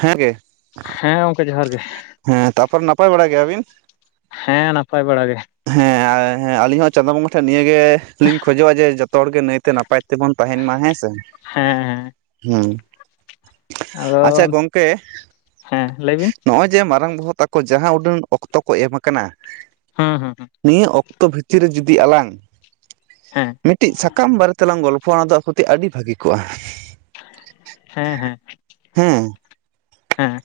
ᱦᱮᱸ ᱜᱮ [unintelligible] ᱜᱚᱝᱠᱮ ᱡᱚᱦᱟᱨ ᱜᱮ ᱦᱮᱸ ᱛᱟᱨᱯᱚᱨ ᱱᱟᱯᱟᱭ ᱵᱟᱲᱟ ᱜᱮᱭᱟᱵᱤᱱ ᱦᱮᱸ ᱱᱟᱯᱟᱭ ᱵᱟᱲᱟ ᱜᱮ᱾ ᱦᱮᱸ ᱦᱮᱸ ᱟᱞᱤᱧ ᱦᱚᱸ ᱪᱟᱸᱫᱚ ᱵᱚᱸᱜᱟ ᱴᱷᱮᱱ ᱱᱤᱭᱟᱹᱜ ᱜᱮ ᱞᱤᱧ ᱠᱷᱚᱡᱚᱜᱼᱟ ᱡᱮ ᱡᱚᱛᱚ ᱦᱚᱲ ᱜᱮ ᱱᱟᱭᱛᱮ ᱱᱟᱯᱟᱭ ᱛᱮ ᱛᱮᱵᱚᱱ ᱛᱟᱦᱮᱱ ᱢᱟ ᱦᱮᱸ ᱥᱮ ᱦᱮᱸ ᱦᱮᱸ ᱦᱩᱸ ᱟᱫᱚ ᱟᱪᱪᱷᱟ ᱜᱚᱝᱠᱮ ᱦᱮᱸ ᱞᱟᱹᱭ ᱵᱤᱱ ᱱᱚᱜᱼᱚᱭ ᱡᱮ ᱢᱟᱨᱟᱝ ᱵᱚᱦᱚᱜ ᱟᱠᱚ ᱡᱟᱦᱟᱸ ᱩᱰᱟᱹᱱ ᱚᱠᱛᱚ ᱠᱚ ᱮᱢ ᱟᱠᱟᱱᱟ ᱦᱮᱸ ᱦᱮᱸ ᱦᱮᱸ ᱱᱤᱭᱟᱹ ᱚᱠᱛᱚ ᱵᱷᱤᱛᱨᱤ ᱨᱮ ᱡᱩᱫᱤ ᱟᱞᱟᱝ ᱦᱮᱸ ᱢᱤᱫᱴᱤᱡ ᱥᱟᱠᱟᱢ ᱵᱟᱨᱮ ᱛᱮᱞᱟᱝ ᱜᱚᱞᱯᱚᱼᱟ ᱚᱱᱟ ᱫᱚ ᱟᱹᱰᱤ ᱵᱷᱟᱹᱜᱤ ᱠᱚᱜᱼᱟ ᱦᱮᱸ ᱦᱮᱸ ᱦᱮᱸ ᱦᱮᱸ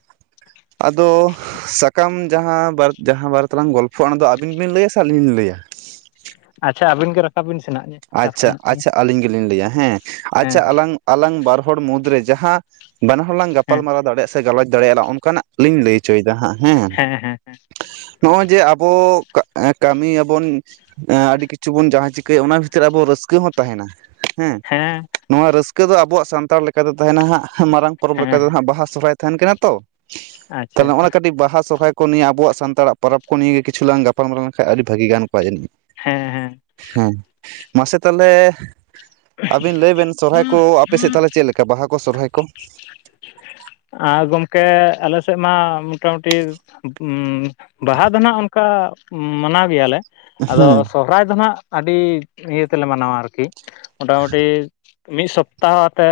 ᱟᱫᱚ ᱥᱟᱠᱟᱢ ᱡᱟᱦᱟᱸ ᱵᱟᱨ ᱡᱟᱦᱟᱸ ᱵᱟᱨᱮ ᱛᱮᱞᱟᱝ ᱜᱚᱞᱯᱷᱚᱼᱟ ᱚᱱᱟᱫᱚ ᱟᱹᱵᱤᱱ ᱵᱤᱱ ᱞᱟᱹᱭᱟ ᱥᱮ ᱟᱹᱞᱤᱧ ᱞᱤᱧ ᱞᱟᱹᱭᱟ᱾ ᱟᱪᱪᱷᱟ ᱟᱹᱵᱤᱱ ᱜᱮ ᱨᱟᱠᱟᱵ ᱵᱤᱱ ᱥᱮᱱ ᱦᱟᱸᱜ ᱟᱪᱪᱷᱟ ᱞᱤᱧ ᱟᱪᱪᱷᱟ ᱟᱹᱞᱤᱧ ᱜᱮᱞᱤᱧ ᱞᱟᱹᱭᱟ ᱦᱮᱸ ᱟᱪᱪᱷᱟ ᱦᱮᱸ ᱟᱞᱟᱝ ᱟᱞᱟᱝ ᱵᱟᱨ ᱦᱚᱲ ᱢᱩᱫᱽᱨᱮ ᱡᱟᱦᱟᱸ, ᱵᱟᱱᱟᱦ ᱦᱚᱲᱞᱟᱝ ᱦᱮᱸ ᱜᱟᱯᱟᱞᱢᱟᱨᱟᱣ ᱫᱟᱲᱮᱭᱟᱜ ᱥᱮ ᱜᱟᱞᱚᱪ ᱫᱟᱲᱮᱭᱟᱜᱞᱟᱝ ᱚᱱᱠᱟᱱᱟᱜᱞᱤᱧ ᱞᱟᱹᱭ ᱚᱪᱚᱭᱮᱫᱟ ᱦᱟᱸᱜ ᱦᱮᱸ ᱱᱚᱜᱼᱚᱭ ᱡᱮ ᱟᱵᱚ ᱠᱟᱹᱢᱤ ᱭᱟᱵᱚᱱ ᱟᱹᱰᱤ ᱠᱤᱪᱷᱩ ᱵᱚᱱ ᱡᱟᱦᱟᱸ ᱪᱤᱠᱟᱹᱭᱟ ᱚᱱᱟ ᱪᱮᱫ ᱟᱵᱚ ᱨᱟᱹᱥᱠᱟᱹ ᱦᱚᱸ ᱛᱟᱦᱮᱱᱟ ᱦᱮᱸ ᱱᱚᱣᱟ ᱨᱟᱹᱥᱠᱟᱹ ᱫᱚ ᱟᱵᱚᱣᱟᱜ ᱥᱟᱱᱛᱟᱲ ᱞᱮᱠᱟ ᱫᱚ ᱛᱟᱦᱮᱱᱟ ᱦᱟᱸᱜ ᱢᱟᱨᱟᱝ ᱯᱚᱨᱚᱵᱽ ᱦᱮᱸ ᱞᱮᱠᱟ ᱞᱮᱠᱟᱛᱮ ᱦᱮᱸ ᱦᱟᱸᱜ ᱵᱟᱦᱟ ᱥᱚᱨᱦᱟᱭ ᱛᱟᱦᱮᱱ ᱠᱟᱱᱟ ᱛᱚ ᱛᱟᱦᱚᱞᱮ ᱟᱪᱪᱷᱟ ᱱᱚᱜᱼᱚᱭ ᱠᱟᱹᱴᱤᱡ ᱵᱟᱦᱟ ᱥᱚᱨᱦᱟᱭ ᱱᱤᱭᱟᱹ ᱟᱵᱚᱣᱟᱜ ᱥᱟᱱᱛᱟᱲ ᱯᱚᱨᱚᱵ ᱠᱚ ᱱᱤᱭᱮ ᱠᱤᱪᱷᱩ ᱞᱟᱝ ᱜᱟᱯᱟᱞᱢᱟᱨᱟᱣ ᱞᱮᱱᱠᱟᱱ ᱟᱹᱰᱤ ᱵᱷᱟᱹᱜᱤ ᱜᱟᱱ ᱠᱚᱜ ᱡᱟᱹᱱᱤᱡ ᱦᱮᱸ ᱦᱮᱸ ᱦᱮᱸ ᱢᱟᱥᱮ ᱛᱟᱦᱚᱞᱮ ᱟᱹᱵᱤᱱ ᱞᱟᱹᱭ ᱵᱮᱱ ᱥᱚᱨᱦᱟᱭ ᱠᱚ ᱟᱯᱮ ᱥᱮᱫ ᱛᱟᱦᱚᱞᱮ ᱪᱮᱫᱞᱮ ᱞᱮᱠᱟ ᱵᱟᱦᱟ ᱠᱚ ᱥᱚᱨᱦᱟᱭ ᱠᱚ ᱟᱨ ᱜᱚᱝᱠᱮ ᱟᱞᱮ ᱥᱮᱫ ᱢᱟ ᱢᱚᱴᱟᱢᱩᱴᱤ ᱵᱟᱦᱟ ᱫᱚ ᱦᱟᱸᱜ ᱜ ᱚᱱᱠᱟ ᱢᱟᱱᱟᱣ ᱜᱮᱭᱟ ᱞᱮ ᱟᱫᱚ ᱥᱚᱨ ᱦᱩᱸ ᱥᱚᱨᱦᱟᱭ ᱫᱚ ᱱᱟᱦᱟᱸᱜ ᱟᱹᱰᱤ ᱤᱭᱟᱹ ᱛᱮᱞᱮ ᱢᱟᱱᱟᱣᱟ ᱟᱨᱠᱤ ᱢᱚᱴᱟᱢᱩᱴᱤ ᱢᱤᱫ ᱥᱚᱯᱛᱟ ᱦᱚᱸ ᱛᱮ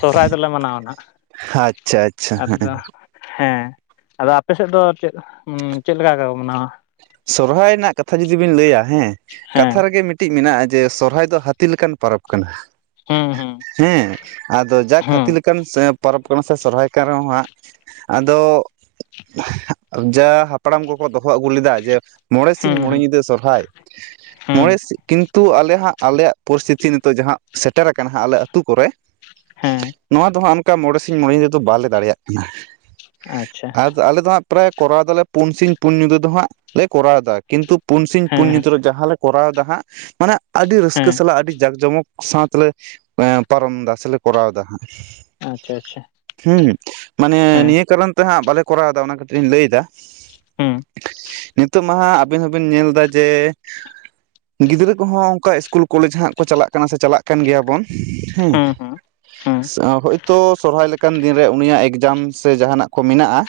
ᱥᱚᱦᱨᱟᱭ ᱫᱚᱞᱮ ᱢᱟᱱᱟᱣᱟ ᱱᱟ ᱦᱟᱸᱜ᱾ ᱟᱪᱪᱷᱟ ᱟᱪ ᱟᱫᱚ ᱦᱮᱸ ᱟᱫᱚ ᱟᱯᱮ ᱥᱮᱫ ᱫᱚ ᱪᱮᱫ ᱪᱮᱫ ᱞᱮᱠᱟ ᱢᱟᱱᱟᱣᱟ ᱥᱚᱨᱦᱟᱭ ᱨᱮᱱᱟᱜ ᱠᱟᱛᱷᱟ ᱡᱩᱫᱤ ᱵᱤᱱ ᱞᱟᱹᱭᱟ ᱦᱮᱸ ᱦᱮᱸ ᱠᱟᱛᱷᱟ ᱨᱮᱜᱮ ᱢᱤᱫᱴᱤᱡ ᱢᱮᱱᱟᱜᱼᱟ ᱡᱮ ᱥᱚᱨᱦᱟᱭ ᱫᱚ ᱦᱟᱹᱛᱤ ᱞᱮᱠᱟᱱ ᱯᱚᱨᱚᱵᱽ ᱠᱟᱱᱟ ᱦᱩᱸ ᱦᱩᱸ ᱦᱮᱸ ᱟᱫᱚ ᱡᱟ ᱦᱟᱹᱛᱤ ᱦᱩᱸ ᱞᱮᱠᱟᱱ ᱡᱤᱴ. ᱯᱚᱨᱚᱵ ᱠᱟᱱᱟ ᱥᱮ ᱥᱚᱨᱦᱟᱭ ᱠᱟᱱ ᱨᱮᱦᱚᱸ ᱦᱟᱸᱜ ᱟᱫᱚ ᱡᱟ ᱦᱟᱯᱲᱟᱢ ᱠᱚᱠᱚ ᱫᱚᱦᱚᱸ ᱟᱹᱜᱩ ᱞᱮᱫᱟ ᱡᱮ ᱢᱚᱬᱮ ᱦᱩᱸ ᱥᱤᱧ ᱢᱚᱬᱮ ᱦᱩᱸ ᱧᱤᱫᱟᱹ ᱥᱚᱨᱦᱟᱭ ᱦᱩᱸ ᱢᱚᱬᱮ ᱥᱤᱧ ᱠᱤᱱᱛᱩ ᱟᱞᱮ ᱦᱟᱸᱜ ᱟᱞᱮᱭᱟᱜ ᱯᱚᱨᱤᱥᱛᱷᱤᱛᱤ ᱱᱤᱛᱚᱜ ᱡᱟᱦᱟᱸ ᱥᱮᱴᱮᱨ ᱟᱠᱟᱱᱟ ᱦᱟᱸᱜ ᱟᱞᱮ ᱟᱹᱛᱩ ᱠᱚᱨᱮ ᱦᱮᱸ ᱱᱚᱣᱟ ᱫᱚ ᱦᱟᱸᱜ ᱚᱱᱠᱟ ᱢᱚᱬᱮ ᱥᱤᱧ ᱢᱚᱬᱮ ᱧᱤᱫᱟᱹ ᱫᱚ ᱵᱟᱞᱮ ᱫᱟᱲᱮᱭᱟᱜ ᱠᱟᱱᱟ ᱾ ᱟᱪᱪᱷᱟ ᱟᱫ ᱟᱞᱮ ᱫᱚ ᱦᱟᱸᱜ ᱯᱨᱟᱭ ᱠᱚᱨᱟᱣ ᱫᱟᱞᱮ ᱯᱩᱱ ᱥᱤᱧ ᱯᱩᱱ ᱧᱤᱫᱟᱹ ᱫᱚ ᱦᱟᱸᱜ ᱞᱮ ᱠᱚᱨᱟᱣ ᱮᱫᱟ ᱠᱤᱱᱛᱩ ᱯᱩᱱ ᱥᱤᱧ ᱯᱩᱱ ᱦᱮᱸ ᱧᱤᱛᱚᱜ ᱡᱟᱦᱟᱸ ᱞᱮ ᱠᱚᱨᱟᱣ ᱮᱫᱟ ᱦᱟᱸᱜ ᱢᱟᱱᱮ ᱟᱹᱰᱤ ᱨᱟᱹᱥᱠᱟᱹ ᱦᱮᱸ ᱥᱟᱞᱟᱜ ᱟᱹᱰᱤ ᱡᱟᱠ ᱡᱚᱢᱚᱠ ᱥᱟᱶ ᱛᱮᱞᱮ ᱯᱟᱨᱚᱢ ᱫᱟ ᱥᱮᱞᱮ ᱠᱚᱨᱟᱣ ᱫᱟ ᱦᱟᱸᱜ ᱟᱪᱪᱷᱟ ᱟᱪᱪᱷᱟ ᱦᱩᱸ ᱢᱟᱱᱮ ᱦᱮᱸ ᱱᱤᱭᱟᱹ ᱠᱟᱨᱚᱱ ᱛᱮ ᱦᱟᱸᱜ ᱵᱟᱞᱮ ᱠᱚᱨᱟᱣ ᱫᱟ ᱚᱱᱟ ᱠᱟᱹᱴᱤᱡ ᱞᱤᱧ ᱞᱟᱹᱭ ᱮ ᱛᱮᱦᱟᱜ ᱦᱩᱸ ᱱᱤᱛᱚᱜ ᱢᱟ ᱦᱟᱜ ᱟᱵᱤᱱ ᱦᱚᱸᱵᱤᱱ ᱧᱮᱞ ᱮᱫᱟ ᱡᱮ ᱜᱤᱫᱽᱨᱟᱹ ᱠᱚᱦᱚᱸ ᱚᱱᱠᱟ ᱤᱥᱠᱩᱞ ᱠᱚᱞᱮᱡᱽ ᱦᱟᱜ ᱠᱚ ᱪᱟᱞᱟᱜ ᱠᱟᱱᱟ ᱥᱮ ᱪᱟᱞᱟᱜ ᱠᱟᱱ ᱜᱮᱭᱟ ᱵᱚᱱ ᱦᱮᱸ ᱦᱩᱸ ᱦᱩᱸ ᱦᱩᱸ ᱦᱳᱭᱛᱳ ᱥᱚᱨᱚᱦᱟᱭ ᱞᱮᱠᱟᱱ ᱫᱤᱱ ᱨᱮ ᱩᱱᱤᱭᱟᱜ ᱮᱠᱡᱟᱢ ᱥᱮ ᱡᱟᱦᱟᱱᱟᱜ ᱠᱚ ᱢᱮᱱᱟᱜᱼᱟ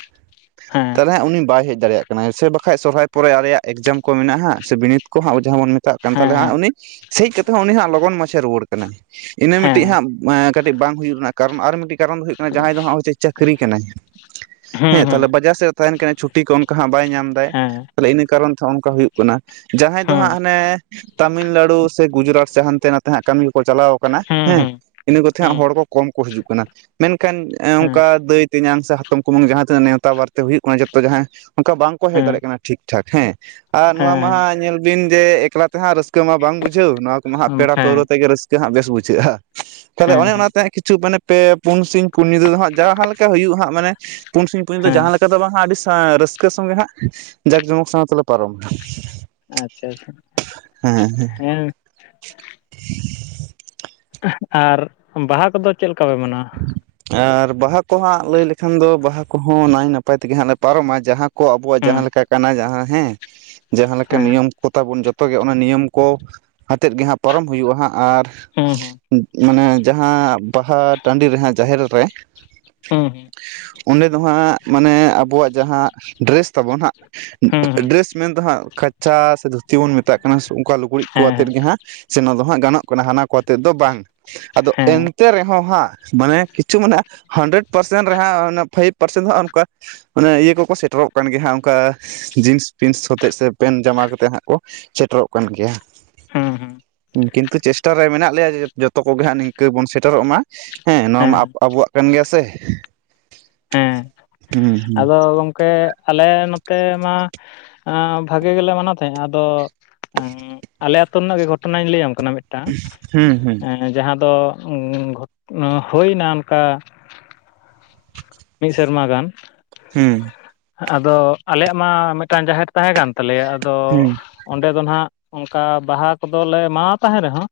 ᱦᱮᱸ ᱛᱟᱦᱚᱞᱮ ᱩᱱᱤ ᱵᱟᱭ ᱦᱮᱡ ᱫᱟᱲᱮᱭᱟᱜ ᱠᱟᱱᱟ ᱦᱮ ᱥᱮ ᱵᱟᱝ ᱵᱟᱠᱷᱟᱡ ᱥᱚᱨᱦᱟᱭ ᱯᱚᱨᱮ ᱟᱞᱮᱭᱟᱜ ᱮᱠᱡᱟᱢ ᱠᱚ ᱢᱮᱱᱟᱜᱼᱟ ᱥᱮ ᱵᱤᱱᱤᱰ ᱠᱚ ᱦᱟᱜ ᱡᱟᱦᱟᱸ ᱵᱚᱱ ᱢᱮᱛᱟᱜ ᱠᱟᱱ ᱦᱮᱸ ᱛᱟᱦᱚᱞᱮ ᱦᱟᱜ ᱦᱮᱸ ᱩᱱᱤ ᱥᱮᱭ ᱠᱟᱛᱷᱟ ᱦᱚᱸ ᱩᱱᱤ ᱦᱟᱸᱟᱜ ᱞᱚᱜᱚᱱ ᱢᱟᱪᱮ ᱨᱩᱣᱟᱹᱲ ᱠᱟᱱᱟᱭ ᱾ ᱤᱱᱟᱹ ᱢᱤᱫᱴᱤᱡ ᱦᱮᱸ ᱦᱟᱸᱜ ᱮ ᱠᱟᱹᱴᱤᱡ ᱵᱟᱝ ᱦᱩᱭᱩᱜ ᱨᱮᱱᱟᱜ ᱠᱟᱨᱚᱱ ᱟᱨ ᱢᱤᱫᱴᱤᱡ ᱠᱟᱨᱚᱱ ᱫᱚ ᱦᱩᱭᱩᱜ ᱠᱟᱱᱟ ᱡᱟᱦᱟᱸᱭ ᱫᱚ ᱦᱟᱜ ᱦᱚᱼᱭᱮ ᱪᱟᱹᱠᱨᱤ ᱠᱟᱱᱟᱭ ᱾ [unintelligible] ᱦᱩᱸ ᱦᱮᱸ ᱦᱩᱸ ᱛᱟᱦᱚᱞᱮ ᱵᱟᱡᱟᱨ ᱥᱮᱫ ᱛᱟᱦᱮᱱ ᱠᱟᱭ ᱪᱷᱩᱴᱤ ᱠᱚ ᱚᱱᱠᱟ ᱦᱟᱸᱜ ᱵᱟᱭ ᱧᱟᱢ ᱫᱟᱭ ᱦᱮᱸ ᱛᱟᱦᱮ ᱤᱱᱟᱹ ᱠᱟᱨᱚᱱ ᱛᱮ ᱚᱱᱠᱟ ᱦᱩᱭᱩᱜ ᱠᱟᱱᱟ ᱡᱟᱦᱟᱸᱭ ᱫᱚ ᱦᱟᱸᱜ ᱦᱩᱸ ᱦᱟᱱᱮ ᱛᱟᱢᱤᱞᱱᱟᱹᱲᱩ ᱥᱮ ᱜᱩᱡᱨᱟᱴ ᱥᱮ ᱦᱟᱱᱛᱮ ᱱᱟᱛᱮ ᱦᱟᱜ ᱠᱟᱹᱢᱤ ᱠᱚ ᱪᱟᱞᱟᱣ ᱠᱟᱱᱟ ᱦᱩᱸ ᱦᱩᱸ ᱦᱮᱸ ᱤᱱᱟᱹ ᱠᱚᱛᱮ ᱦᱟᱸᱜ ᱦᱩᱸ ᱦᱚᱲ ᱠᱚ ᱠᱚᱢ ᱠᱚ ᱦᱤᱡᱩᱜ ᱠᱟᱱᱟ ᱾ ᱢᱮᱱᱠᱷᱟᱱ ᱦᱮᱸ ᱚᱱᱠᱟ ᱫᱟᱹᱭ ᱛᱮᱧᱟᱝ ᱥᱮ ᱦᱟᱛᱚᱢ ᱠᱩᱢᱟᱝ ᱡᱟᱦᱟᱸ ᱛᱤᱱᱟᱹᱜ ᱱᱮᱣᱛᱟ ᱵᱟᱨᱛᱮ ᱦᱩᱭᱩᱜ ᱠᱟᱱᱟ ᱡᱚᱛᱚ ᱡᱟᱦᱟᱸ ᱚᱱᱠᱟ ᱵᱟᱝᱠᱚ ᱦᱮᱡ ᱦᱮᱸ ᱫᱟᱲᱮᱭᱟᱜ ᱠᱟᱱᱟ ᱴᱷᱤᱠ ᱴᱷᱟᱠ ᱦᱮᱸ ᱟᱨ ᱱᱚᱣᱟ ᱢᱟ ᱦᱮᱸ ᱦᱟᱸᱜ ᱧᱮᱞ ᱵᱤᱱ ᱡᱮ ᱮᱠᱞᱟ ᱛᱮ ᱦᱟᱸᱜ ᱨᱟᱹᱥᱠᱟᱹ ᱢᱟ ᱵᱟᱝ ᱵᱩᱡᱷᱟᱹᱣ ᱱᱚᱣᱟ ᱠᱚᱢᱟ ᱦᱟᱸᱜ ᱯᱮᱲᱟ ᱯᱟᱹᱣᱨᱟᱹ ᱛᱮᱜᱮ ᱨᱟᱹᱥᱠᱟᱹ ᱦᱟᱸᱜ ᱵᱮᱥ ᱵᱩᱡᱷᱟᱹᱜᱼᱟ ᱾ ᱛᱟᱦᱚᱞᱮ ᱦᱮᱸ ᱚᱱᱮ ᱦᱮᱸ ᱚᱱᱟᱛᱮ ᱠᱤᱪᱷᱩ ᱢᱟᱱᱮ ᱯᱮ ᱯᱩᱱ ᱥᱤᱧ ᱯᱩᱱ ᱧᱤᱫᱟᱹ ᱫᱚ ᱦᱟᱸᱜ ᱡᱟᱦᱟᱸ ᱞᱮᱠᱟ ᱦᱩᱭᱩᱜᱼᱟ ᱦᱟᱸᱜ ᱢᱟᱱᱮ ᱯᱩᱱ ᱥᱤᱧᱴᱧ ᱯᱩᱱ ᱫᱚ ᱡᱟᱦᱟᱸ ᱦᱮᱸ ᱞᱮᱠᱟ ᱫᱚ ᱵᱟᱝ ᱦᱟᱜ ᱟᱹᱰᱤ ᱨᱟᱹᱥᱠᱟᱹ ᱥᱚᱸᱜᱮ ᱦᱟᱸᱜ ᱡᱟᱠ ᱡᱚᱢᱚᱠ ᱥᱟᱶ ᱛᱮᱞᱮ ᱯᱟᱨᱚᱢᱟ ᱟᱪᱪᱷᱟ ᱟᱪᱪᱷᱟ ᱦᱮᱸ ᱟᱨ ᱵᱟᱦᱟ ᱠᱚᱫᱚ ᱪᱮᱫ ᱞᱮᱠᱟ ᱯᱮ ᱢᱟᱱᱟᱣᱟ? ᱟᱨ ᱵᱟᱦᱟ ᱠᱚ ᱦᱟᱸᱜ ᱞᱟᱹᱭ ᱞᱮᱠᱷᱟᱱ ᱫᱚ ᱵᱟᱦᱟ ᱠᱚᱦᱚᱸ ᱱᱟᱭ ᱱᱟᱯᱟᱭ ᱛᱮᱜᱮ ᱦᱟᱸᱜ ᱞᱮ ᱯᱟᱨᱚᱢᱟ ᱡᱟᱦᱟᱸ ᱠᱚ ᱟᱵᱚᱣᱟᱜ ᱦᱩᱸ ᱡᱟᱦᱟᱸ ᱞᱮᱠᱟ ᱠᱟᱱᱟ ᱡᱟᱦᱟᱸ ᱦᱮᱸ ᱡᱟᱦᱟᱸ ᱞᱮᱠᱟ ᱦᱮᱸ ᱱᱤᱭᱚᱢ ᱠᱚᱛᱟᱵᱚᱱ ᱡᱚᱛᱚ ᱜᱮ ᱚᱱᱟ ᱱᱤᱭᱚᱢ ᱠᱚ ᱟᱛᱮᱫ ᱜᱮ ᱦᱟᱸᱜ ᱯᱟᱨᱚᱢ ᱦᱩᱭᱩᱜᱼᱟ ᱦᱟᱸᱜ ᱟᱨ ᱦᱩᱸ ᱦᱩᱸ ᱢᱟᱱᱮ ᱡᱟᱦᱟᱸ ᱵᱟᱦᱟ ᱴᱟᱺᱰᱤ ᱨᱮᱦᱟᱸ ᱡᱟᱦᱮᱨ ᱨᱮ ᱦᱩᱸ ᱦᱩᱸ ᱚᱸᱰᱮ ᱫᱚ ᱦᱟᱸᱜ ᱢᱟᱱᱮ ᱟᱵᱚᱣᱟᱜ ᱡᱟᱦᱟᱸ ᱰᱨᱮᱥ ᱛᱟᱵᱚᱱ ᱦᱟᱸᱜ ᱦᱩᱸ ᱦᱮᱸ ᱰᱨᱮᱥ ᱢᱮᱱᱫᱚ ᱦᱟᱸᱜ ᱠᱟᱪᱟ ᱥᱮ ᱫᱷᱩᱛᱤ ᱵᱚᱱ ᱢᱮᱛᱟᱜ ᱠᱟᱱᱟ ᱚᱱᱠᱟ ᱞᱩᱜᱽᱲᱤᱡ ᱠᱚ ᱟᱛᱮᱫ ᱦᱮᱸ ᱜᱮ ᱦᱟᱸᱜ ᱥᱮ ᱱᱚᱣᱟ ᱫᱚ ᱦᱟᱸᱜ ᱜᱟᱱᱚᱜ ᱠᱟᱱᱟ ᱦᱟᱱᱟ ᱠᱚ ᱟᱛᱮᱫ ᱫᱚ ᱵᱟᱝ ᱟᱫᱚ ᱦᱮᱸ ᱮᱱᱛᱮ ᱨᱮᱦᱚᱸ ᱦᱟᱸᱜ ᱢᱟᱱᱮ ᱠᱤᱪᱷᱩ ᱢᱮᱱᱮ ᱦᱟᱱᱰᱨᱮᱰ ᱯᱟᱨᱥᱮᱱ ᱨᱮᱦᱟᱸ ᱯᱷᱟᱭᱤᱵᱷ ᱯᱟᱨᱥᱮᱱ ᱦᱚᱸ ᱚᱱᱠᱟ ᱚᱱᱮ ᱤᱭᱟᱹ ᱠᱚᱠᱚ ᱥᱮᱴᱮᱨᱚᱜ ᱠᱟᱱ ᱜᱮ ᱦᱟᱜ ᱚᱱᱠᱟ ᱡᱤᱱᱥ ᱯᱤᱱᱥ ᱦᱚᱛᱮᱥ ᱥᱮ ᱯᱮᱱ ᱡᱟᱢᱟ ᱠᱚ ᱛᱮ ᱦᱟᱸᱜ ᱠᱚ ᱥᱮᱴᱮᱨᱚᱜ ᱠᱟᱱ ᱜᱮᱭᱟ ᱾ ᱦᱩᱸ ᱦᱩᱸ ᱠᱤᱱᱛᱩ ᱪᱮᱥᱴᱟ ᱨᱮ ᱢᱮᱱᱟᱜ ᱞᱮᱭᱟ ᱡᱮ ᱡᱚᱛᱚ ᱠᱚᱜᱮ ᱦᱟᱸᱜ ᱱᱤᱝᱠᱟᱹ ᱵᱚᱱ ᱥᱮᱴᱮᱨᱚᱜ ᱢᱟ ᱦᱮᱸ ᱱᱚᱣᱟᱢᱟ ᱟᱵᱚᱣᱟᱜ ᱠᱟᱱ ᱜᱮᱭᱟ ᱥᱮ ᱦᱮᱸ ᱦᱩᱸ ᱟᱫᱚ ᱜᱚᱝᱠᱮ ᱟᱞᱮ ᱱᱚᱛᱮ ᱢᱟ ᱵᱷᱟᱜᱮ ᱜᱮᱞᱮ ᱢᱟᱱᱟᱣ ᱛᱟᱦᱮᱸᱼᱟ ᱟᱫᱚ ᱟᱞᱮ ᱟᱛᱳ ᱨᱮᱱᱟᱜ ᱜᱮ ᱜᱷᱚᱴᱚᱱᱟᱧ ᱞᱟᱹᱭᱟᱢ ᱠᱟᱱᱟ ᱢᱤᱫᱴᱟᱝ ᱦᱩᱸ ᱦᱩᱸ ᱡᱟᱦᱟᱸ ᱫᱚ ᱦᱩᱭᱱᱟ ᱚᱱᱠᱟ ᱢᱤᱫ ᱥᱮᱨᱢᱟ ᱜᱟᱱ ᱦᱮᱸ ᱟᱫᱚ ᱟᱞᱮᱭᱟᱜ ᱢᱟ ᱢᱤᱫᱴᱟᱱ ᱡᱟᱦᱮᱨ ᱛᱟᱦᱮᱸ ᱠᱟᱱ ᱛᱟᱞᱮᱭᱟ ᱟᱫᱚ ᱦᱩᱸ ᱚᱸᱰᱮ ᱫᱚ ᱱᱟᱦᱟᱜ ᱚᱱᱠᱟ ᱵᱟᱦᱟ ᱠᱚᱫᱚᱞᱮ ᱮᱢᱟᱣᱟ ᱛᱟᱦᱮᱸ ᱨᱮᱦᱚᱸ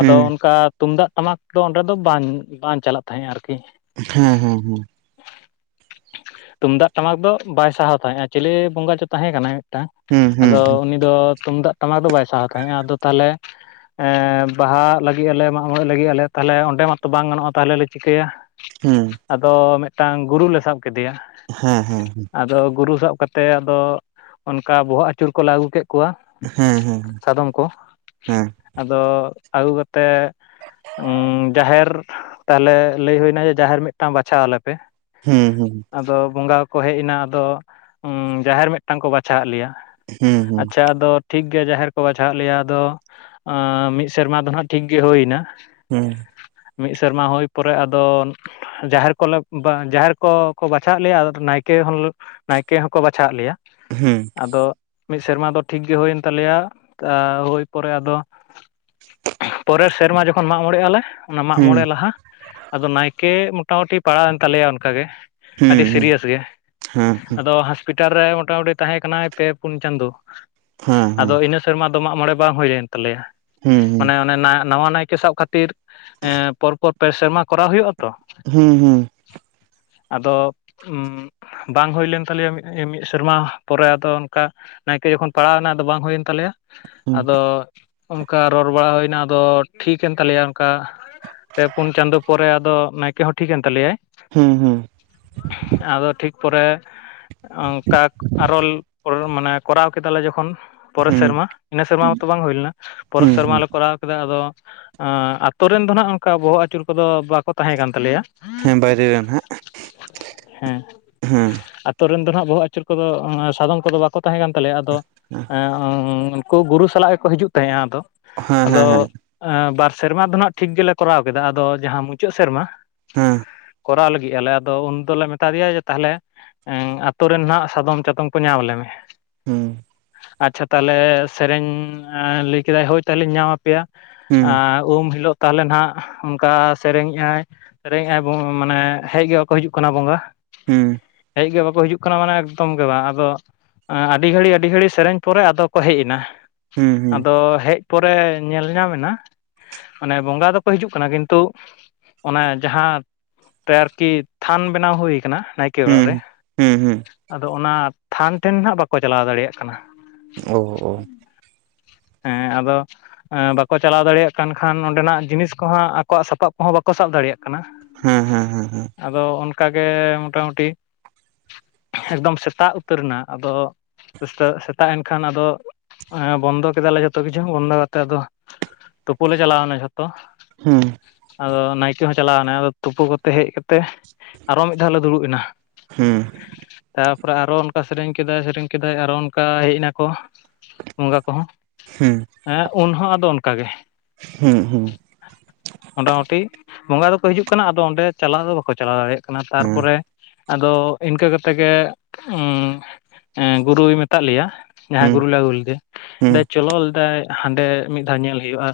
ᱟᱫᱚ ᱚᱱᱠᱟ ᱛᱩᱢᱫᱟᱜ ᱴᱟᱢᱟᱠ ᱫᱚ ᱚᱸᱰᱮ ᱫᱚ ᱵᱟᱝ ᱵᱟᱝ ᱪᱟᱞᱟᱜ ᱛᱟᱦᱮᱸᱜᱼᱟ ᱟᱨᱠᱤ ᱦᱮᱸ ᱦᱮᱸ ᱦᱮᱸ ᱛᱩᱢᱫᱟᱜ ᱴᱟᱢᱟᱠ ᱫᱚ ᱵᱟᱭ ᱥᱟᱦᱟᱣ ᱛᱟᱦᱮᱸᱫᱼᱟ ᱪᱤᱞᱮ ᱵᱚᱸᱜᱟ ᱪᱚ ᱛᱟᱦᱮᱸ ᱠᱟᱱᱟᱭ ᱢᱤᱫᱴᱟᱝ ᱦᱮᱸ ᱦᱮᱸ ᱦᱮᱸ ᱦᱩᱸ ᱦᱩᱸ ᱟᱫᱚ ᱩᱱᱤ ᱫᱚ ᱛᱩᱢᱫᱟᱜ ᱴᱟᱢᱟᱠ ᱫᱚ ᱵᱟᱭ ᱥᱟᱦᱟᱣ ᱛᱟᱦᱮᱸᱜᱼᱟ ᱟᱫᱚ ᱛᱟᱦᱚᱞᱮ ᱵᱟᱦᱟ ᱞᱟᱹᱜᱤᱫ ᱟᱞᱮ ᱢᱟᱜ ᱢᱚᱬᱮ ᱞᱟᱹᱜᱤᱫ ᱟᱞᱮ ᱛᱟᱦᱚᱞᱮ ᱚᱸᱰᱮ ᱢᱟᱛᱚ ᱵᱟᱝ ᱜᱟᱱᱚᱜᱼᱟ ᱛᱟᱦᱚᱞᱮ ᱞᱮ ᱪᱤᱠᱟᱹᱭᱟ ᱦᱮᱸ ᱟᱫᱚ ᱢᱤᱫᱴᱟᱝ ᱜᱩᱨᱩ ᱞᱮ ᱥᱟᱵ ᱠᱮᱫᱮᱭᱟ ᱦᱮᱸ ᱦᱮᱸ ᱦᱮᱸ ᱟᱫᱚ ᱜᱩᱨᱩ ᱥᱟᱵ ᱠᱟᱛᱮᱫ ᱟᱫᱚ ᱚᱱᱠᱟ ᱵᱚᱦᱚᱜ ᱟᱹᱪᱩᱨ ᱠᱚᱞᱮ ᱟᱹᱜᱩ ᱠᱮᱫ ᱠᱚᱣᱟ ᱦᱮᱸ ᱥᱟᱫᱚᱢ ᱠᱚ ᱦᱮᱸ ᱟᱫᱚ ᱟᱹᱜᱩ ᱠᱟᱛᱮᱫ ᱡᱟᱦᱮᱨ ᱛᱟᱦᱚᱞᱮ ᱞᱟᱹᱭ ᱦᱩᱭᱮᱱᱟ ᱡᱮ ᱡᱟᱦᱮᱨ ᱢᱤᱫᱴᱟᱝ ᱵᱟᱪᱷᱟᱣ ᱟᱞᱮᱯᱮ ᱦᱩᱸ ᱦᱩᱸᱸ ᱟᱫᱚ ᱵᱚᱸᱜᱟ ᱠᱚ ᱦᱮᱡ ᱮᱱᱟ ᱟᱫᱚ ᱡᱟᱦᱮᱨ ᱢᱤᱫᱴᱟᱝ ᱠᱚ ᱵᱟᱪᱷᱟᱫ ᱞᱮᱭᱟ ᱦᱩᱸ ᱦᱩᱸ ᱟᱪᱷᱟ ᱟᱫᱚ ᱴᱷᱤᱠ ᱜᱮ ᱡᱟᱦᱮᱨ ᱠᱚ ᱵᱟᱪᱷᱟᱣᱟᱜ ᱞᱮᱭᱟ ᱟᱫᱚ ᱢᱤᱫ ᱥᱮᱨᱢᱟ ᱫᱚ ᱱᱟᱜ ᱴᱷᱤᱠ ᱜᱮ ᱦᱩᱭ ᱮᱱᱟ ᱦᱩᱸ ᱢᱤᱫ ᱥᱮᱨᱢᱟ ᱦᱩᱭ ᱯᱚᱨᱮ ᱟᱫᱚ ᱡᱟᱦᱮᱨ ᱠᱚᱞᱮ ᱡᱟᱦᱮᱨ ᱠᱚ ᱠᱚ ᱵᱟᱪᱷᱟᱣ ᱞᱮᱭᱟ ᱟᱫᱚ ᱱᱟᱭᱠᱮ ᱦᱚᱸ ᱱᱟᱭᱠᱮ ᱦᱚᱸᱠᱚ ᱵᱟᱪᱷᱟᱣ ᱮ ᱞᱮᱭᱟ ᱦᱩᱸ ᱟᱫᱚ ᱢᱤᱫ ᱥᱮᱨᱢᱟ ᱫᱚ ᱴᱷᱤᱠ ᱜᱮ ᱦᱩᱭᱮᱱ ᱛᱟᱞᱮᱭᱟ ᱟ ᱦᱩᱭ ᱯᱚᱨᱮ ᱟᱫᱚ ᱯᱚᱨᱮᱨ ᱥᱮᱨᱢᱟ ᱡᱚᱠᱷᱚᱱ ᱢᱟᱜ ᱢᱚᱬᱮᱜᱼᱟᱞᱮ ᱚᱱᱟ ᱢᱟᱜ ᱦᱩᱸ ᱢᱚᱬᱮ ᱞᱟᱦᱟ ᱟᱫᱚ ᱱᱟᱭᱠᱮ ᱢᱚᱴᱟᱢᱩᱴᱤ ᱯᱟᱲᱟᱣᱮᱱ ᱛᱟᱞᱮᱭᱟ ᱚᱱᱠᱟᱜᱮ ᱦᱩᱸ ᱟᱰᱤ ᱦᱩᱸ ᱥᱤᱨᱤᱭᱟᱥ ᱜᱮ ᱦᱮᱸ ᱟᱫᱚ ᱦᱟᱥᱯᱤᱴ ᱴᱟᱨᱮ ᱢᱚᱴᱟᱢᱩᱴᱤ ᱛᱟᱦᱮᱸ ᱠᱟᱱᱟᱭ ᱯᱮ ᱯᱩᱱ ᱪᱟᱸᱫᱚᱳ ᱦᱮᱸ ᱟᱫᱚ ᱦᱮᱸ ᱤᱱᱟᱹ ᱥᱮᱨᱢᱟ ᱫᱚ ᱢᱟᱜ ᱢᱚᱬᱮ ᱵᱟᱝ ᱦᱩᱭᱮᱱ ᱛᱟᱞᱮᱭᱟ ᱦᱩᱸ ᱢᱟᱱᱮ ᱚᱱᱮ ᱚᱱᱮ ᱱᱟᱣᱟ ᱱᱟᱭᱠᱮ ᱥᱟᱵ ᱠᱷᱟᱹᱛᱤᱨ ᱮ ᱯᱚᱨ ᱯᱚᱨ ᱯᱮ ᱥᱮᱨᱢᱟ ᱠᱚᱨᱟᱣ ᱦᱩᱭᱩᱜ ᱟᱛᱚ ᱦᱩᱸ ᱦᱩᱸ ᱟᱫᱚ ᱦᱩᱸᱵᱟᱝ ᱦᱩᱭ ᱞᱮᱱ ᱛᱟᱞᱮᱭᱟ ᱢᱤᱫ ᱥᱮᱨᱢᱟ ᱯᱚᱨᱮ ᱟᱫᱚ ᱚᱱᱠᱟ ᱱᱟᱭᱠᱮ ᱡᱚᱠᱷᱚᱱ ᱯᱟᱲᱟᱣ ᱮᱱᱟ ᱟᱫᱚ ᱵᱟᱝ ᱦᱳᱭᱮᱱ ᱛᱟᱞᱮᱭᱟ ᱟᱫᱚ ᱚᱱᱠᱟ ᱨᱚᱨ ᱵᱟᱲᱟ ᱦᱩᱭᱱᱟ ᱟᱫᱚ ᱴᱷᱤᱠᱮᱱ ᱛᱟᱞᱮᱭᱟ ᱚᱱᱠᱟ ᱯᱮ ᱯᱩᱸᱱ ᱪᱟᱫᱳ ᱯᱚᱨᱮ ᱟᱫᱚ ᱱᱟᱭᱠᱮ ᱦᱚᱸ ᱴᱷᱤᱠᱮᱱ ᱛᱟᱞᱮᱭᱟᱭ ᱦᱩᱸ ᱦᱩᱸ ᱟᱫᱚ ᱴᱷᱤᱠ ᱯᱚᱨᱮ ᱚᱱᱠᱟᱜ ᱟᱨᱚᱞ ᱢᱟᱱᱮ ᱠᱚᱨᱟᱣ ᱠᱮᱫᱟᱞᱮ ᱡᱚᱠᱷᱚᱱ ᱯᱚᱨᱮᱨ ᱦᱩᱸ ᱥᱮᱨᱢᱟ ᱤᱱᱟᱹ ᱥᱮᱨᱢᱟ ᱢᱟᱛᱚ ᱵᱟᱝ ᱦᱩᱭᱞᱱᱟ ᱯᱚᱨᱮᱨ ᱦᱩᱸ ᱥᱮᱨᱢᱟ ᱦᱩᱸ ᱞᱮ ᱠᱚᱨᱟᱣ [inaudible] ᱟᱫᱚ ᱟᱛᱳ ᱨᱮᱱ ᱫᱚ ᱱᱟᱦᱜ ᱚᱱᱠᱟ ᱵᱚᱦᱚᱜ ᱟᱹᱪᱩᱨ ᱠᱚᱫᱚ ᱵᱟᱠᱚ ᱛᱟᱸᱦᱮᱸ ᱠᱟᱱ ᱛᱟᱞᱮᱭᱟ ᱦᱮᱸ ᱵᱟᱭᱨᱮ ᱨᱮᱱ ᱦᱟᱜ ᱦᱮᱸ ᱟᱛᱳ ᱨᱮᱱ ᱫᱚ ᱱᱟᱦᱟᱜ ᱵᱚᱦᱚᱜ ᱟᱹᱪᱩᱨ ᱠᱚᱫᱚ ᱥᱟᱫᱚᱢ ᱠᱚᱫᱚ ᱵᱟᱠᱚ ᱛᱟᱦᱮᱸ ᱠᱟᱱ ᱛᱟᱞᱮᱭᱟ ᱟᱫᱚ ᱦᱮᱸ ᱠᱳ ᱜᱩᱨᱩ ᱥᱟᱞᱟᱜ ᱜᱮᱠᱚ ᱦᱤᱡᱩᱜ ᱛᱟᱦᱮᱸᱜᱼᱟ ᱟᱫᱚ ᱦᱮᱸ ᱟᱫᱚᱼ ᱦᱮᱸ ᱦᱮᱸ ᱵᱟᱨ ᱥᱮᱨᱢᱟ ᱫᱚ ᱦᱟᱸᱜ ᱴᱷᱤᱠ ᱜᱮᱞᱮ ᱠᱚᱨᱟᱣ ᱠᱮᱫᱟ ᱟᱫᱚ ᱡᱟᱦᱟᱸ ᱢᱩᱪᱟᱹᱫ ᱥᱮᱨᱢᱟ ᱠᱚᱨᱟᱶ ᱞᱮᱫ ᱜᱮᱭᱟᱞᱮ ᱟᱫᱚ ᱩᱱ ᱫᱚᱞᱮ ᱢᱮᱛᱟ ᱫᱮᱭᱟ ᱡᱮ ᱛᱟᱦᱞᱮ ᱟᱛᱩᱨᱮᱱ ᱱᱟᱜ ᱥᱟᱫᱚᱢ ᱪᱟᱛᱚᱢ ᱠᱚ ᱧᱟᱢ ᱟᱞᱮ ᱢᱮ ᱦᱩᱸ ᱟᱪᱪᱷᱟ ᱛᱟᱦᱟᱞᱮ ᱥᱮᱨᱮᱧ ᱞᱟᱹᱭ ᱠᱮᱫᱟᱭ ᱦᱳᱭ ᱛᱟᱦᱚᱞᱮᱧ ᱧᱟᱢ ᱟᱯᱮᱭᱟ ᱦᱩᱸ ᱟᱨ ᱩᱢ ᱦᱤᱞᱳᱜ ᱛᱟᱦᱚᱞᱮ ᱱᱟᱜ ᱚᱱᱠᱟ ᱥᱮᱨᱮᱧᱮᱜᱼᱟᱭ ᱥᱮᱨᱮᱧᱟᱭ ᱢᱟᱱᱮ ᱦᱮᱡ ᱜᱮ ᱵᱟᱠᱚ ᱦᱤᱡᱩᱜ ᱠᱟᱱᱟ ᱵᱚᱸᱜᱟ ᱦᱩᱸ ᱦᱮᱡ ᱜᱮ ᱵᱟᱠᱚ ᱦᱤᱡᱩᱜ ᱠᱟᱱᱟ ᱢᱟᱱᱮ ᱮᱠᱫᱚᱢ ᱜᱮ ᱵᱟᱝ ᱟᱫᱚ ᱟᱹᱰᱤ ᱜᱷᱟᱹᱲᱤ ᱟᱹᱰᱤ ᱜᱷᱟᱹᱲᱤᱡ ᱥᱮᱨᱮᱧ ᱯᱚᱨᱮ ᱟᱫᱚ ᱠᱚ ᱦᱮᱡ ᱮᱱᱟ ᱦᱩᱸ ᱟᱫᱚ ᱦᱮᱡ ᱯᱚᱨᱮ ᱧᱮᱞ ᱧᱟᱢᱮ ᱮᱱᱟ ᱢᱟᱱᱮ ᱵᱚᱸᱜᱟ ᱫᱚᱠᱚ ᱦᱤᱡᱩᱜ ᱠᱟᱱᱟ ᱠᱤᱱᱛᱩ ᱚᱱᱟᱮ ᱡᱟᱦᱟᱸ ᱟᱨᱠᱤ ᱛᱷᱟᱱ ᱵᱮᱱᱟᱣ ᱦᱩᱭ ᱠᱟᱱᱟ ᱱᱟᱭᱠᱮ ᱦᱩᱸ ᱚᱲᱟᱜ ᱦᱩᱸ ᱨᱮ ᱦᱩᱸ ᱦᱩᱸ ᱟᱫᱚ ᱚᱱᱟ ᱛᱷᱟᱱ ᱴᱷᱮᱱ ᱱᱟᱜ ᱵᱟᱠᱚ ᱪᱟᱞᱟᱣ ᱫᱟᱲᱮᱭᱟᱜ ᱠᱟᱱᱟ ᱚᱸ ᱚᱸ ᱦᱮᱸ ᱟᱫᱚ ᱦᱮᱸ ᱵᱟᱠᱚ ᱪᱟᱞᱟᱣ ᱫᱟᱲᱮᱭᱟᱜ ᱠᱟᱱ ᱠᱷᱟᱱ ᱚᱸᱰᱮᱱᱟᱜ ᱡᱤᱱᱤᱥ ᱠᱚᱦᱚᱸ ᱟᱠᱚᱣᱟᱜ ᱥᱟᱯᱟᱵ ᱠᱚᱦᱚᱸ ᱵᱟᱠᱚ ᱥᱟᱵ ᱫᱟᱲᱮᱭᱟᱜ ᱠᱟᱱᱟ ᱦᱮᱸ ᱦᱮᱸ ᱦᱮᱸ ᱦᱮᱸ ᱟᱫᱚ ᱚᱱᱠᱟᱜᱮ ᱢᱚᱴᱟᱢᱩᱴᱤ ᱮᱠᱫᱚᱢ ᱥᱮᱛᱟᱜ ᱩᱛᱟᱹᱨ ᱮᱱᱟ ᱟᱫᱚ ᱥᱮᱛᱟᱜ ᱮᱱᱠᱷᱟᱱ ᱟᱫᱚ ᱦᱮᱸ ᱵᱚᱱᱫᱚ ᱠᱮᱫᱟᱞᱮ ᱡᱷᱚᱛᱚ ᱠᱤᱪᱷᱩ ᱵᱚᱱᱫᱚ ᱠᱟᱛᱮ ᱟᱫᱚ ᱛᱩᱯᱩ ᱞᱮ ᱪᱟᱞᱟᱣᱱᱟ ᱡᱷᱚᱛᱚ ᱦᱩᱸ ᱟᱫᱚ ᱱᱟᱭᱠᱮ ᱦᱚᱸ ᱪᱟᱞᱟᱣ ᱮᱱᱟ ᱟᱫᱚ ᱛᱩᱯᱩ ᱠᱟᱛᱮ ᱦᱮᱡ ᱠᱟᱛᱮ ᱟᱨᱚ ᱢᱤᱫ ᱫᱷᱟᱣ ᱞᱮ ᱫᱩᱲᱩᱵ ᱮᱱᱟ ᱦᱩᱸ ᱛᱟᱨᱯᱚᱨᱮ ᱟᱨᱚ ᱚᱱᱠᱟ ᱥᱮᱨᱮᱧ ᱠᱮᱫᱟᱭ ᱥᱮᱨᱮᱧ ᱠᱮᱫᱟᱭ ᱟᱨᱚ ᱚᱱᱠᱟ ᱦᱮᱡ ᱮᱱᱟᱠᱚ ᱵᱚᱸᱜᱟ ᱠᱚᱦᱚᱸ ᱦᱩᱸ ᱦᱮᱸ ᱩᱱ ᱦᱚᱸ ᱟᱫᱚ ᱚᱱᱠᱟᱜᱮ ᱦᱩᱸ ᱦᱩᱸ ᱢᱚᱴᱟᱢᱩᱴᱤ ᱵᱚᱸᱜᱟ ᱫᱚᱠᱚ ᱦᱤᱡᱩᱜ ᱠᱟᱱᱟ ᱟᱫᱚ ᱚᱸᱰᱮ ᱪᱟᱞᱟᱣ ᱫᱚ ᱵᱟᱠᱚ ᱪᱟᱞᱟᱣ ᱫᱟᱲᱮᱭᱟᱜ ᱠᱟᱱᱟ ᱦᱮᱸ ᱛᱟᱨᱯᱚᱨᱮ ᱟᱫᱚ ᱤᱱᱠᱟᱹ ᱠᱟᱛᱮ ᱜᱮ ᱜᱩᱨᱩᱭ ᱢᱮᱛᱟᱫ ᱞᱮᱭᱟ ᱡᱟᱦᱟᱸ ᱦᱩᱸ ᱜᱩᱨ ᱞᱮ ᱟᱹᱜᱩ ᱞᱮᱫᱮ ᱦᱩᱸ ᱪᱚᱞᱚ ᱞᱮᱫᱟᱭ ᱦᱟᱸᱰᱮ ᱢᱤᱫ ᱫᱷᱟᱣ ᱧᱮᱞ ᱦᱩᱭᱩᱜᱼᱟ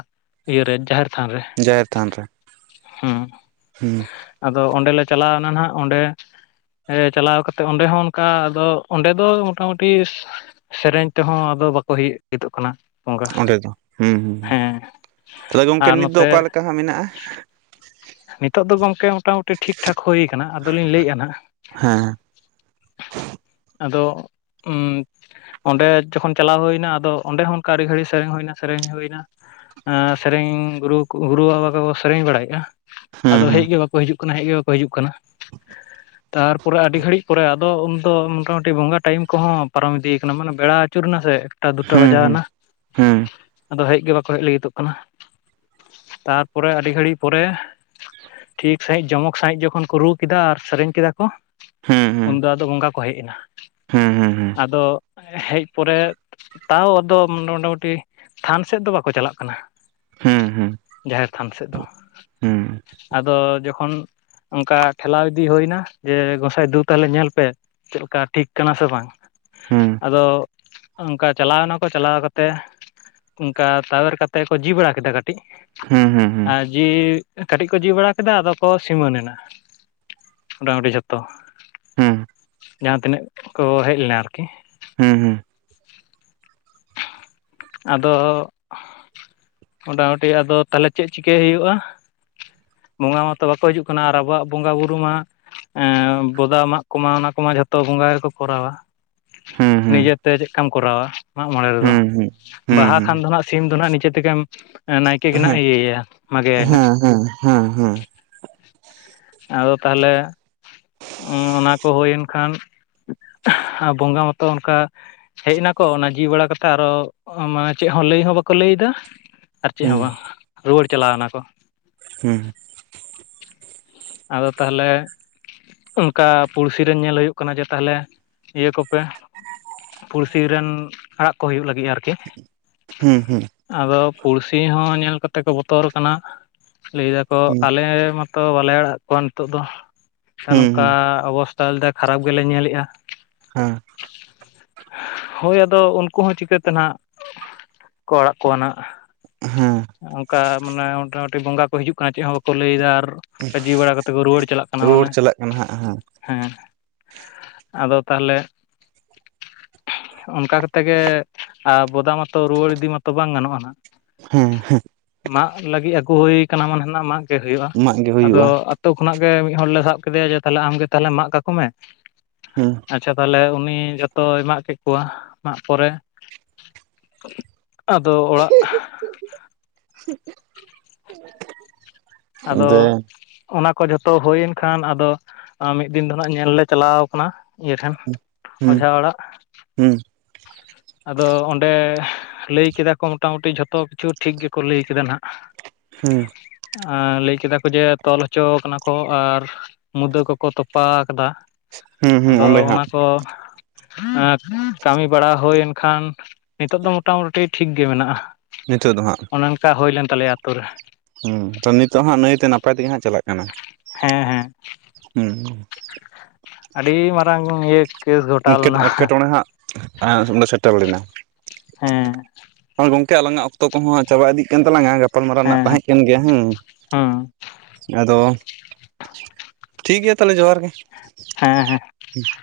ᱤᱭᱟᱹᱨᱮ ᱡᱟᱦᱮᱨ ᱛᱷᱟᱱ ᱨᱮ ᱡᱟᱦᱮᱨ ᱛᱷᱟᱱ ᱨᱮ ᱦᱩᱸ ᱦᱩᱸ ᱟᱫᱚ ᱚᱸᱰᱮᱞᱮ ᱪᱟᱞᱟᱣᱱᱟ ᱱᱟᱜ ᱚᱸᱰᱮ ᱪᱟᱞᱟᱣ ᱠᱟᱛᱮᱫ ᱚᱸᱰᱮ ᱦᱚᱸ ᱚᱱᱠᱟ ᱟᱫᱚ ᱚᱸᱰᱮ ᱫᱚ ᱢᱚᱴᱟᱢᱩᱴᱤ ᱥᱮᱨᱮᱧ ᱛᱮᱦᱚᱸ ᱟᱫᱚ ᱵᱟᱠᱚ ᱦᱚᱭ ᱦᱤᱡᱩᱜ ᱠᱟᱱᱟ ᱚᱱᱠᱟ ᱚᱸᱰᱮ ᱫᱚ ᱦᱩᱸ ᱦᱩᱸ ᱦᱮᱸ ᱛᱟᱦᱞᱮ ᱜᱚᱢᱠᱮ ᱟᱨ ᱱᱤᱛ ᱫᱚ ᱚᱠᱟᱞ ᱱᱚᱛᱮ ᱞᱮᱠᱟ ᱦᱟᱸ ᱢᱮᱱᱟᱜᱼᱟ ᱱᱤᱛᱚᱜ ᱫᱚ ᱜᱚᱢᱠᱮ ᱢᱚᱴᱟᱢᱩᱴᱤ ᱴᱷᱤᱠ ᱴᱷᱟᱠ ᱦᱩᱭ ᱠᱟᱱᱟ ᱟᱫᱚᱞᱤᱧ ᱞᱟᱹᱭᱮᱫᱼᱟ ᱱᱟᱸᱜ ᱦᱮᱸ ᱦᱮᱸ᱾ ᱟᱫᱚ ᱩᱸ ᱚᱸᱰᱮ ᱡᱚᱠᱷᱚᱱ ᱪᱟᱞᱟᱣ ᱦᱩᱭᱱᱟ ᱟᱫᱚ ᱚᱸᱰᱮ ᱦᱚᱸ ᱚᱱᱠᱟ ᱟᱹᱰᱤ ᱜᱷᱟᱹᱲᱤ ᱥᱮᱨᱮᱧ ᱦᱩᱭᱱᱟ ᱥᱮᱨᱮᱧ ᱦᱩᱭᱱᱟ ᱥᱮᱨᱮᱧ ᱜᱩᱨᱩ ᱜᱩᱨᱩ ᱵᱟᱵᱟ ᱠᱚᱠᱚ ᱥᱮᱨᱮᱧ ᱵᱟᱲᱟᱭᱮᱫᱼᱟ ᱦᱩᱸ ᱟᱫᱚ ᱦᱮᱡ ᱜᱮ ᱵᱟᱠᱚ ᱦᱤᱡᱩᱜ ᱠᱟᱱᱟ ᱦᱮᱡ ᱜᱮ ᱵᱟᱠᱚ ᱦᱤᱡᱩᱜ ᱠᱟᱱᱟ ᱛᱟᱨᱯᱚᱨᱮ ᱟᱹᱰᱤ ᱜᱷᱟᱹᱲᱤᱡ ᱯᱚᱨᱮ ᱟᱫᱚ ᱩᱱᱫᱚ ᱢᱚᱴᱟᱢᱩᱴᱤ ᱵᱚᱸᱜᱟ ᱴᱟᱭᱤᱢ ᱠᱚᱦᱚᱸ ᱯᱟᱨᱚᱢ ᱤᱫᱤᱭ ᱠᱟᱱᱟ ᱢᱟᱱᱮ ᱵᱮᱲᱟ ᱟᱹᱪᱩᱨᱱᱟ ᱥᱮ ᱮᱠᱴᱟ ᱫᱩᱴᱟ ᱦᱩᱸ ᱵᱟᱡᱟᱣ ᱦᱩᱸ ᱮᱱᱟ ᱦᱩᱸ ᱟᱫᱚ ᱦᱮᱡ ᱜᱮ ᱵᱟᱠᱚ ᱦᱮᱡ ᱞᱟᱹᱜᱤᱫᱚᱜ ᱠᱟᱱᱟ ᱛᱟᱨᱯᱚᱨᱮ ᱟᱹᱰᱤ ᱜᱷᱟᱹᱲᱤᱡ ᱯᱚᱨᱮ ᱴᱷᱤᱠ ᱥᱟᱹᱦᱤᱡ ᱡᱚᱢᱚᱠ ᱥᱟᱹᱦᱤᱡ ᱡᱚᱠᱷᱚᱱ ᱠᱚ ᱨᱩ ᱠᱮᱫᱟ ᱟᱨ ᱥᱮᱨᱮᱧ ᱠᱮᱫᱟ ᱠᱚ, ᱦᱩᱸ ᱦᱩᱸ ᱩᱱᱫᱚ ᱟᱫᱚ ᱵᱚᱸᱜᱟ ᱠᱚ ᱦᱮᱡ ᱮᱱᱟ ᱦᱩᱸ ᱦᱩᱸ ᱦᱩᱸ ᱟᱫᱚ ᱦᱮᱡ ᱯᱚᱨᱮ, ᱛᱟᱣ ᱟᱫᱚ ᱢᱚᱴᱟᱢᱩᱴᱤ ᱛᱷᱟᱱ ᱥᱮᱫ ᱫᱚ ᱵᱟᱠᱚ ᱪᱟᱞᱟᱜ ᱠᱟᱱᱟ᱾ ᱦᱩᱸ ᱦᱩᱸ ᱦᱩᱸ ᱡᱟᱦᱮᱨ ᱛᱷᱟᱱ ᱥᱮᱫ ᱫᱚ᱾ ᱦᱩᱸ ᱟᱫᱚ ᱡᱚᱠᱷᱚᱱ ᱚᱱᱠᱟ ᱴᱷᱮᱞᱟᱣ ᱤᱫᱤ ᱦᱩᱭᱱᱟ ᱡᱮ ᱜᱚᱸᱥᱟᱭ ᱫᱩ ᱛᱟᱦᱞᱮ ᱧᱮᱞ ᱯᱮ, ᱪᱮᱫᱞᱮᱠᱟ ᱴᱷᱤᱠ ᱠᱟᱱᱟ ᱥᱮ ᱵᱟᱝ? ᱦᱩᱸ ᱟᱫᱚ ᱚᱱᱠᱟ ᱪᱟᱞᱟᱣ ᱱᱟᱠᱚ ᱪᱟᱞᱟᱣ ᱠᱟᱛᱮ ᱚᱱᱠᱟ ᱛᱟᱣᱮᱨ ᱠᱟ ᱠᱟᱛᱮᱮᱫ ᱠᱚ ᱡᱤ ᱵᱟᱲᱟ ᱠᱮᱫᱟ ᱠᱟᱹᱴᱤᱡ᱾ ᱦᱩᱸ ᱦᱩᱸ ᱟᱨ ᱡᱤ ᱠᱟᱹᱴᱤᱡ ᱠᱚ ᱡᱤ ᱵᱟᱲᱟ ᱠᱮᱫᱟ ᱟᱫᱚ ᱠᱚ ᱥᱤᱢᱟᱹᱱ ᱮᱱᱟ ᱢᱚᱴᱟᱢᱩᱴᱤ ᱡᱷᱚᱛᱚ᱾ ᱡᱟᱦᱟᱸ ᱛᱤᱱᱟᱹᱜ ᱠᱚ ᱦᱮᱡ ᱞᱮᱱᱟ ᱟᱨᱠᱤ᱾ ᱦᱩᱸ ᱦᱩᱸ ᱟᱫᱚ ᱢᱳᱴᱟᱢᱩᱴᱤ ᱟᱫᱚ ᱛᱟᱦᱚᱞᱮ ᱪᱮᱫ ᱪᱤᱠᱟᱹᱭ ᱦᱩᱭᱩᱜᱼᱟ᱾ ᱵᱚᱸᱜᱟ ᱢᱟᱛᱚ ᱵᱟᱠᱚ ᱦᱤᱡᱩᱜ ᱠᱟᱱᱟ ᱟᱨ ᱟᱵᱚᱣᱟᱜ ᱵᱚᱸᱜᱟᱼ ᱵᱩᱨᱩ ᱢᱟ, ᱮᱸ ᱵᱚᱫᱟ ᱢᱟᱜ ᱠᱚᱢᱟ ᱚᱱᱟ ᱠᱚᱢᱟ ᱡᱷᱚᱛᱚ ᱵᱚᱸᱜᱟ ᱜᱮᱠᱚ ᱠᱚᱨᱟᱣᱟ᱾ ᱦᱩᱸ ᱦᱩᱸ ᱦᱩᱸ ᱱᱤᱡᱮᱛᱮ ᱪᱮᱫᱠᱟᱢ ᱠᱚᱨᱟᱣᱟ ᱢᱟᱜ ᱢᱚᱬᱮ ᱨᱮᱫᱚ? ᱵᱟᱦᱟ ᱦᱩᱸ ᱠᱷᱟᱱ ᱫᱚ ᱱᱟᱜ ᱥᱤᱢ ᱫᱚ ᱱᱟᱜ ᱱᱤᱡᱮ ᱛᱮᱜᱮᱢ ᱱᱟᱭᱠᱮ ᱜᱮ ᱱᱟᱜ ᱤᱭᱟᱹᱭᱟ ᱢᱟᱜᱮᱭᱟᱭ ᱱᱟᱜ ᱾ ᱦᱮᱸ ᱦᱮᱸ ᱾ ᱟᱫᱚ ᱛᱟᱦᱚᱞᱮ ᱚᱱᱟ ᱠᱚ ᱦᱩᱭᱮᱱ ᱠᱷᱟᱱ ᱵᱚᱸᱜᱟ ᱢᱟᱛᱚ ᱚᱱᱠᱟ ᱦᱮᱡ ᱱᱟᱠᱚ ᱚᱱᱟ ᱡᱤᱣᱤ ᱵᱟᱲᱟ ᱠᱟᱛᱮ ᱟᱨᱚ ᱢᱟᱱᱮ ᱪᱮᱫ ᱦᱚᱸ ᱞᱟᱹᱭ ᱦᱚᱸ ᱵᱟᱠᱚ ᱞᱟᱹᱭ ᱫᱟ? ᱟᱨ ᱪᱮᱫ ᱦᱚᱸ ᱵᱟᱝ ᱨᱩᱣᱟᱹᱲ ᱪᱟᱞᱟᱣᱱᱟ ᱠᱚ ᱾ ᱦᱩᱸ ᱾ ᱟᱫᱚ ᱛᱟᱦᱚᱞᱮ ᱚᱱᱠᱟ ᱯᱩᱲᱥᱤᱤᱨᱮᱱ ᱧᱮᱞ ᱦᱩᱭᱩᱜ ᱠᱟᱱᱟ ᱡᱮ ᱛᱟᱦᱚᱞᱮ ᱤᱭᱟᱹ ᱠᱚᱯᱮ ᱾ ᱯᱩᱲᱥᱤ ᱨᱮᱱ ᱟᱲᱟᱜ ᱠᱚ ᱦᱩᱭᱩᱜ ᱞᱟᱹᱜᱤᱫ ᱟᱨᱠᱤ ᱾ ᱦᱩᱸ ᱦᱩᱸ ᱾ ᱟᱫᱚ ᱯᱩᱲᱥᱤ ᱦᱚᱸ ᱧᱮᱞ ᱠᱟᱛᱮ ᱠᱚ ᱵᱚᱛᱚᱨ ᱟᱠᱟᱱᱟ ᱾ ᱞᱟᱹᱭ ᱫᱟᱠᱚ ᱟᱞᱮ ᱢᱟᱛᱚ ᱵᱟᱞᱮ ᱟᱲᱟᱜ ᱠᱚᱣᱟ ᱱᱤᱛᱚᱜ ᱫᱚ ᱾ ᱱᱚᱝᱠᱟ ᱚᱵᱚᱥᱛᱷᱟ ᱟᱞᱮ ᱫᱚ ᱠᱷᱟᱨᱟᱯ ᱜᱮᱞᱮ ᱧᱮᱞᱮᱜᱼᱟ ᱾ ᱦᱳᱭ, ᱟᱫᱚ ᱩᱱᱠᱩ ᱦᱚᱸ ᱪᱤᱠᱟᱹᱛᱮ ᱱᱟᱜ ᱠᱚ ᱚᱲᱟᱜ ᱠᱚᱣᱟ ᱱᱟᱦᱜ ᱾ ᱦᱮᱸ ᱚᱱᱠᱟ ᱢᱟᱱᱮ ᱢᱚᱴᱟᱢᱩᱴᱤ ᱵᱚᱸᱜᱟ ᱠᱚ ᱦᱤᱡᱩᱜ ᱠᱟᱱᱟ ᱾ ᱪᱮᱫ ᱦᱚᱸ ᱵᱟᱠᱚ ᱞᱟᱹᱭᱫᱟ ᱟᱨ, ᱡᱤ ᱵᱟᱲᱟ ᱠᱟᱛᱮ ᱠᱚ ᱨᱩᱣᱟᱹᱲ ᱪᱟᱞᱟᱜ ᱠᱟᱱᱟ ᱨᱩᱣᱟᱹᱲ ᱢᱟᱱᱮ, ᱪᱟᱞᱟᱜ ᱠᱟᱱᱟ ᱦᱟᱸᱜ ᱦᱟᱸᱜ ᱦᱮᱸ, ᱟᱫᱚ ᱛᱟᱦᱚᱞᱮ ᱚᱱᱠᱟ ᱠᱟᱛᱮ ᱜᱮ ᱵᱚᱫᱟ ᱢᱟᱛᱚ ᱨᱩᱣᱟᱹᱲ ᱤᱫᱤ ᱢᱟᱛᱚ ᱵᱟᱝ ᱜᱟᱱᱚᱜᱼᱟ ᱱᱟᱜ ᱾ ᱦᱮᱸ ᱦᱮᱸ ᱾ ᱢᱟᱜ ᱞᱟᱹᱜᱤᱫ ᱟᱹᱜᱩ ᱦᱩᱭ ᱠᱟᱱᱟ ᱢᱟᱱᱮ ᱱᱟᱜ ᱢᱟᱜ ᱜᱮ ᱦᱩᱭᱩᱜᱼᱟ ᱾ ᱮᱢᱟᱜ ᱜᱮ ᱟᱫᱚ ᱦᱩᱭᱩᱜᱼᱟ ᱟᱹᱛᱩ ᱠᱷᱚᱱᱟᱜ ᱜᱮ ᱢᱤᱫ ᱦᱚᱲ ᱞᱮ ᱥᱟᱵ ᱠᱮᱫᱮᱭᱟ ᱡᱮ, ᱛᱟᱦᱞᱮ ᱟᱢᱜᱮ ᱛᱟᱦᱞᱮ ᱢᱟᱜ ᱠᱟᱠᱚ ᱢᱮ ᱦᱮᱸ ᱾ ᱟᱪᱪᱷᱟ ᱾ ᱛᱟᱦᱚᱞᱮ ᱩᱱᱤ ᱡᱚᱛᱚᱭ ᱢᱟᱜ ᱠᱮᱫ ᱠᱚᱣᱟ, ᱢᱟᱜ ᱯᱚᱨᱮ ᱟᱫᱚ ᱚᱲᱟᱜ [inaudible] ᱟᱫᱚ ᱫᱮ ᱚᱱᱟ ᱠᱚ ᱡᱷᱚᱛᱚ ᱦᱩᱭᱮᱱ ᱠᱷᱟᱱ ᱟᱫᱚ ᱢᱤᱫ ᱫᱤᱱ ᱫᱚ ᱱᱟᱜ ᱧᱮᱞ ᱞᱮ ᱪᱟᱞᱟᱣ ᱠᱟᱱᱟ, ᱤᱭᱟᱹ ᱴᱷᱮᱱ ᱦᱩᱸ ᱚᱡᱷᱟ ᱚᱲᱟᱜ, ᱦᱩᱸ ᱟᱫᱚ ᱚᱸᱰᱮ ᱞᱟᱹᱭ ᱠᱮᱫᱟ ᱠᱚ ᱢᱚᱴᱟᱢᱩᱴᱤ ᱡᱷᱚᱛᱚ ᱠᱤᱪᱷᱩ ᱴᱷᱤᱠ ᱜᱮᱠᱚ ᱞᱟᱹᱭ ᱠᱮᱫᱟ ᱱᱟᱜ ᱦᱩᱸ ᱾ ᱞᱟᱹᱭ ᱠᱮᱫᱟ ᱠᱚ ᱡᱮ ᱛᱚᱞ ᱦᱚᱪᱚᱣᱟ ᱠᱟᱱᱟ ᱠᱚ ᱟᱨ ᱢᱩᱫᱟᱹ ᱠᱚᱠᱚ ᱛᱚᱯᱟ ᱟᱠᱟᱫᱟ ᱦᱩᱸ ᱟᱫᱚ ᱚᱸᱰᱮ ᱦᱟᱸᱜ ᱚᱱᱟ ᱠᱚ ᱠᱟᱹᱢᱤ ᱵᱟᱲᱟ ᱦᱩᱭᱮᱱ ᱠᱷᱟᱱ ᱱᱤᱛᱚᱜ ᱫᱚ ᱢᱚᱴᱟᱢᱩᱴᱤ ᱴᱷᱤᱠ ᱜᱮ ᱢᱮᱱᱟᱜᱼᱟ ᱾ ᱱᱤᱛᱚᱜ ᱫᱚ ᱦᱟᱸᱜ ᱾ ᱪᱟ ᱦᱩᱭᱞᱮᱱ ᱛᱟᱞᱮᱭᱟ ᱟᱹᱛᱩ ᱨᱮ ᱾ ᱦᱩᱸ, ᱛᱚ ᱱᱤᱛᱚᱜ ᱦᱟᱸᱜ ᱱᱩᱹᱭᱛᱮ ᱱᱟᱯᱟᱭ ᱛᱮᱜᱮ ᱦᱟᱸᱜ ᱪᱟᱞᱟᱜ ᱠᱟᱱᱟ ᱾ ᱦᱮᱸ ᱦᱮᱸ ᱾ ᱦᱩᱸ ᱾ ᱟᱹᱰᱤ ᱢᱟᱨᱟᱝ ᱤᱭᱟᱹ ᱠᱮᱥ ᱜᱷᱚᱴᱟᱣ ᱱᱤᱝᱠᱟᱹᱴ ᱞᱮᱱᱟ ᱮᱴᱠᱮᱴᱚᱬᱮ ᱦᱟᱸᱜ ᱟᱸ ᱚᱸᱰᱮ ᱥᱮᱴᱮᱨ ᱞᱮᱱᱟ ᱦᱮᱸ ᱾ ᱦᱳᱭ ᱜᱚᱝᱠᱮ, ᱟᱞᱟᱝᱟᱜᱼᱟ ᱚᱠᱛᱚ ᱠᱚᱦᱚᱸ ᱪᱟᱵᱟ ᱤᱫᱤ ᱠᱟᱱ ᱛᱟᱞᱟᱝᱟ ᱜᱟᱯᱟᱞᱢᱟᱨᱟᱣ ᱨᱮᱱᱟᱜ ᱦᱮᱸ ᱦᱮᱸ ᱛᱟᱦᱮᱸ ᱠᱟᱱ ᱜᱮᱭᱟ ᱦᱮᱸ ᱾ ᱟᱫᱚ ᱴᱷᱤᱠ ᱜᱮᱭᱟ ᱛᱟᱦᱞᱮ, ᱡᱚᱦᱟᱨ ᱜᱮ᱾ ᱦᱮᱸ ᱦᱮᱸ ᱾ [inaudible]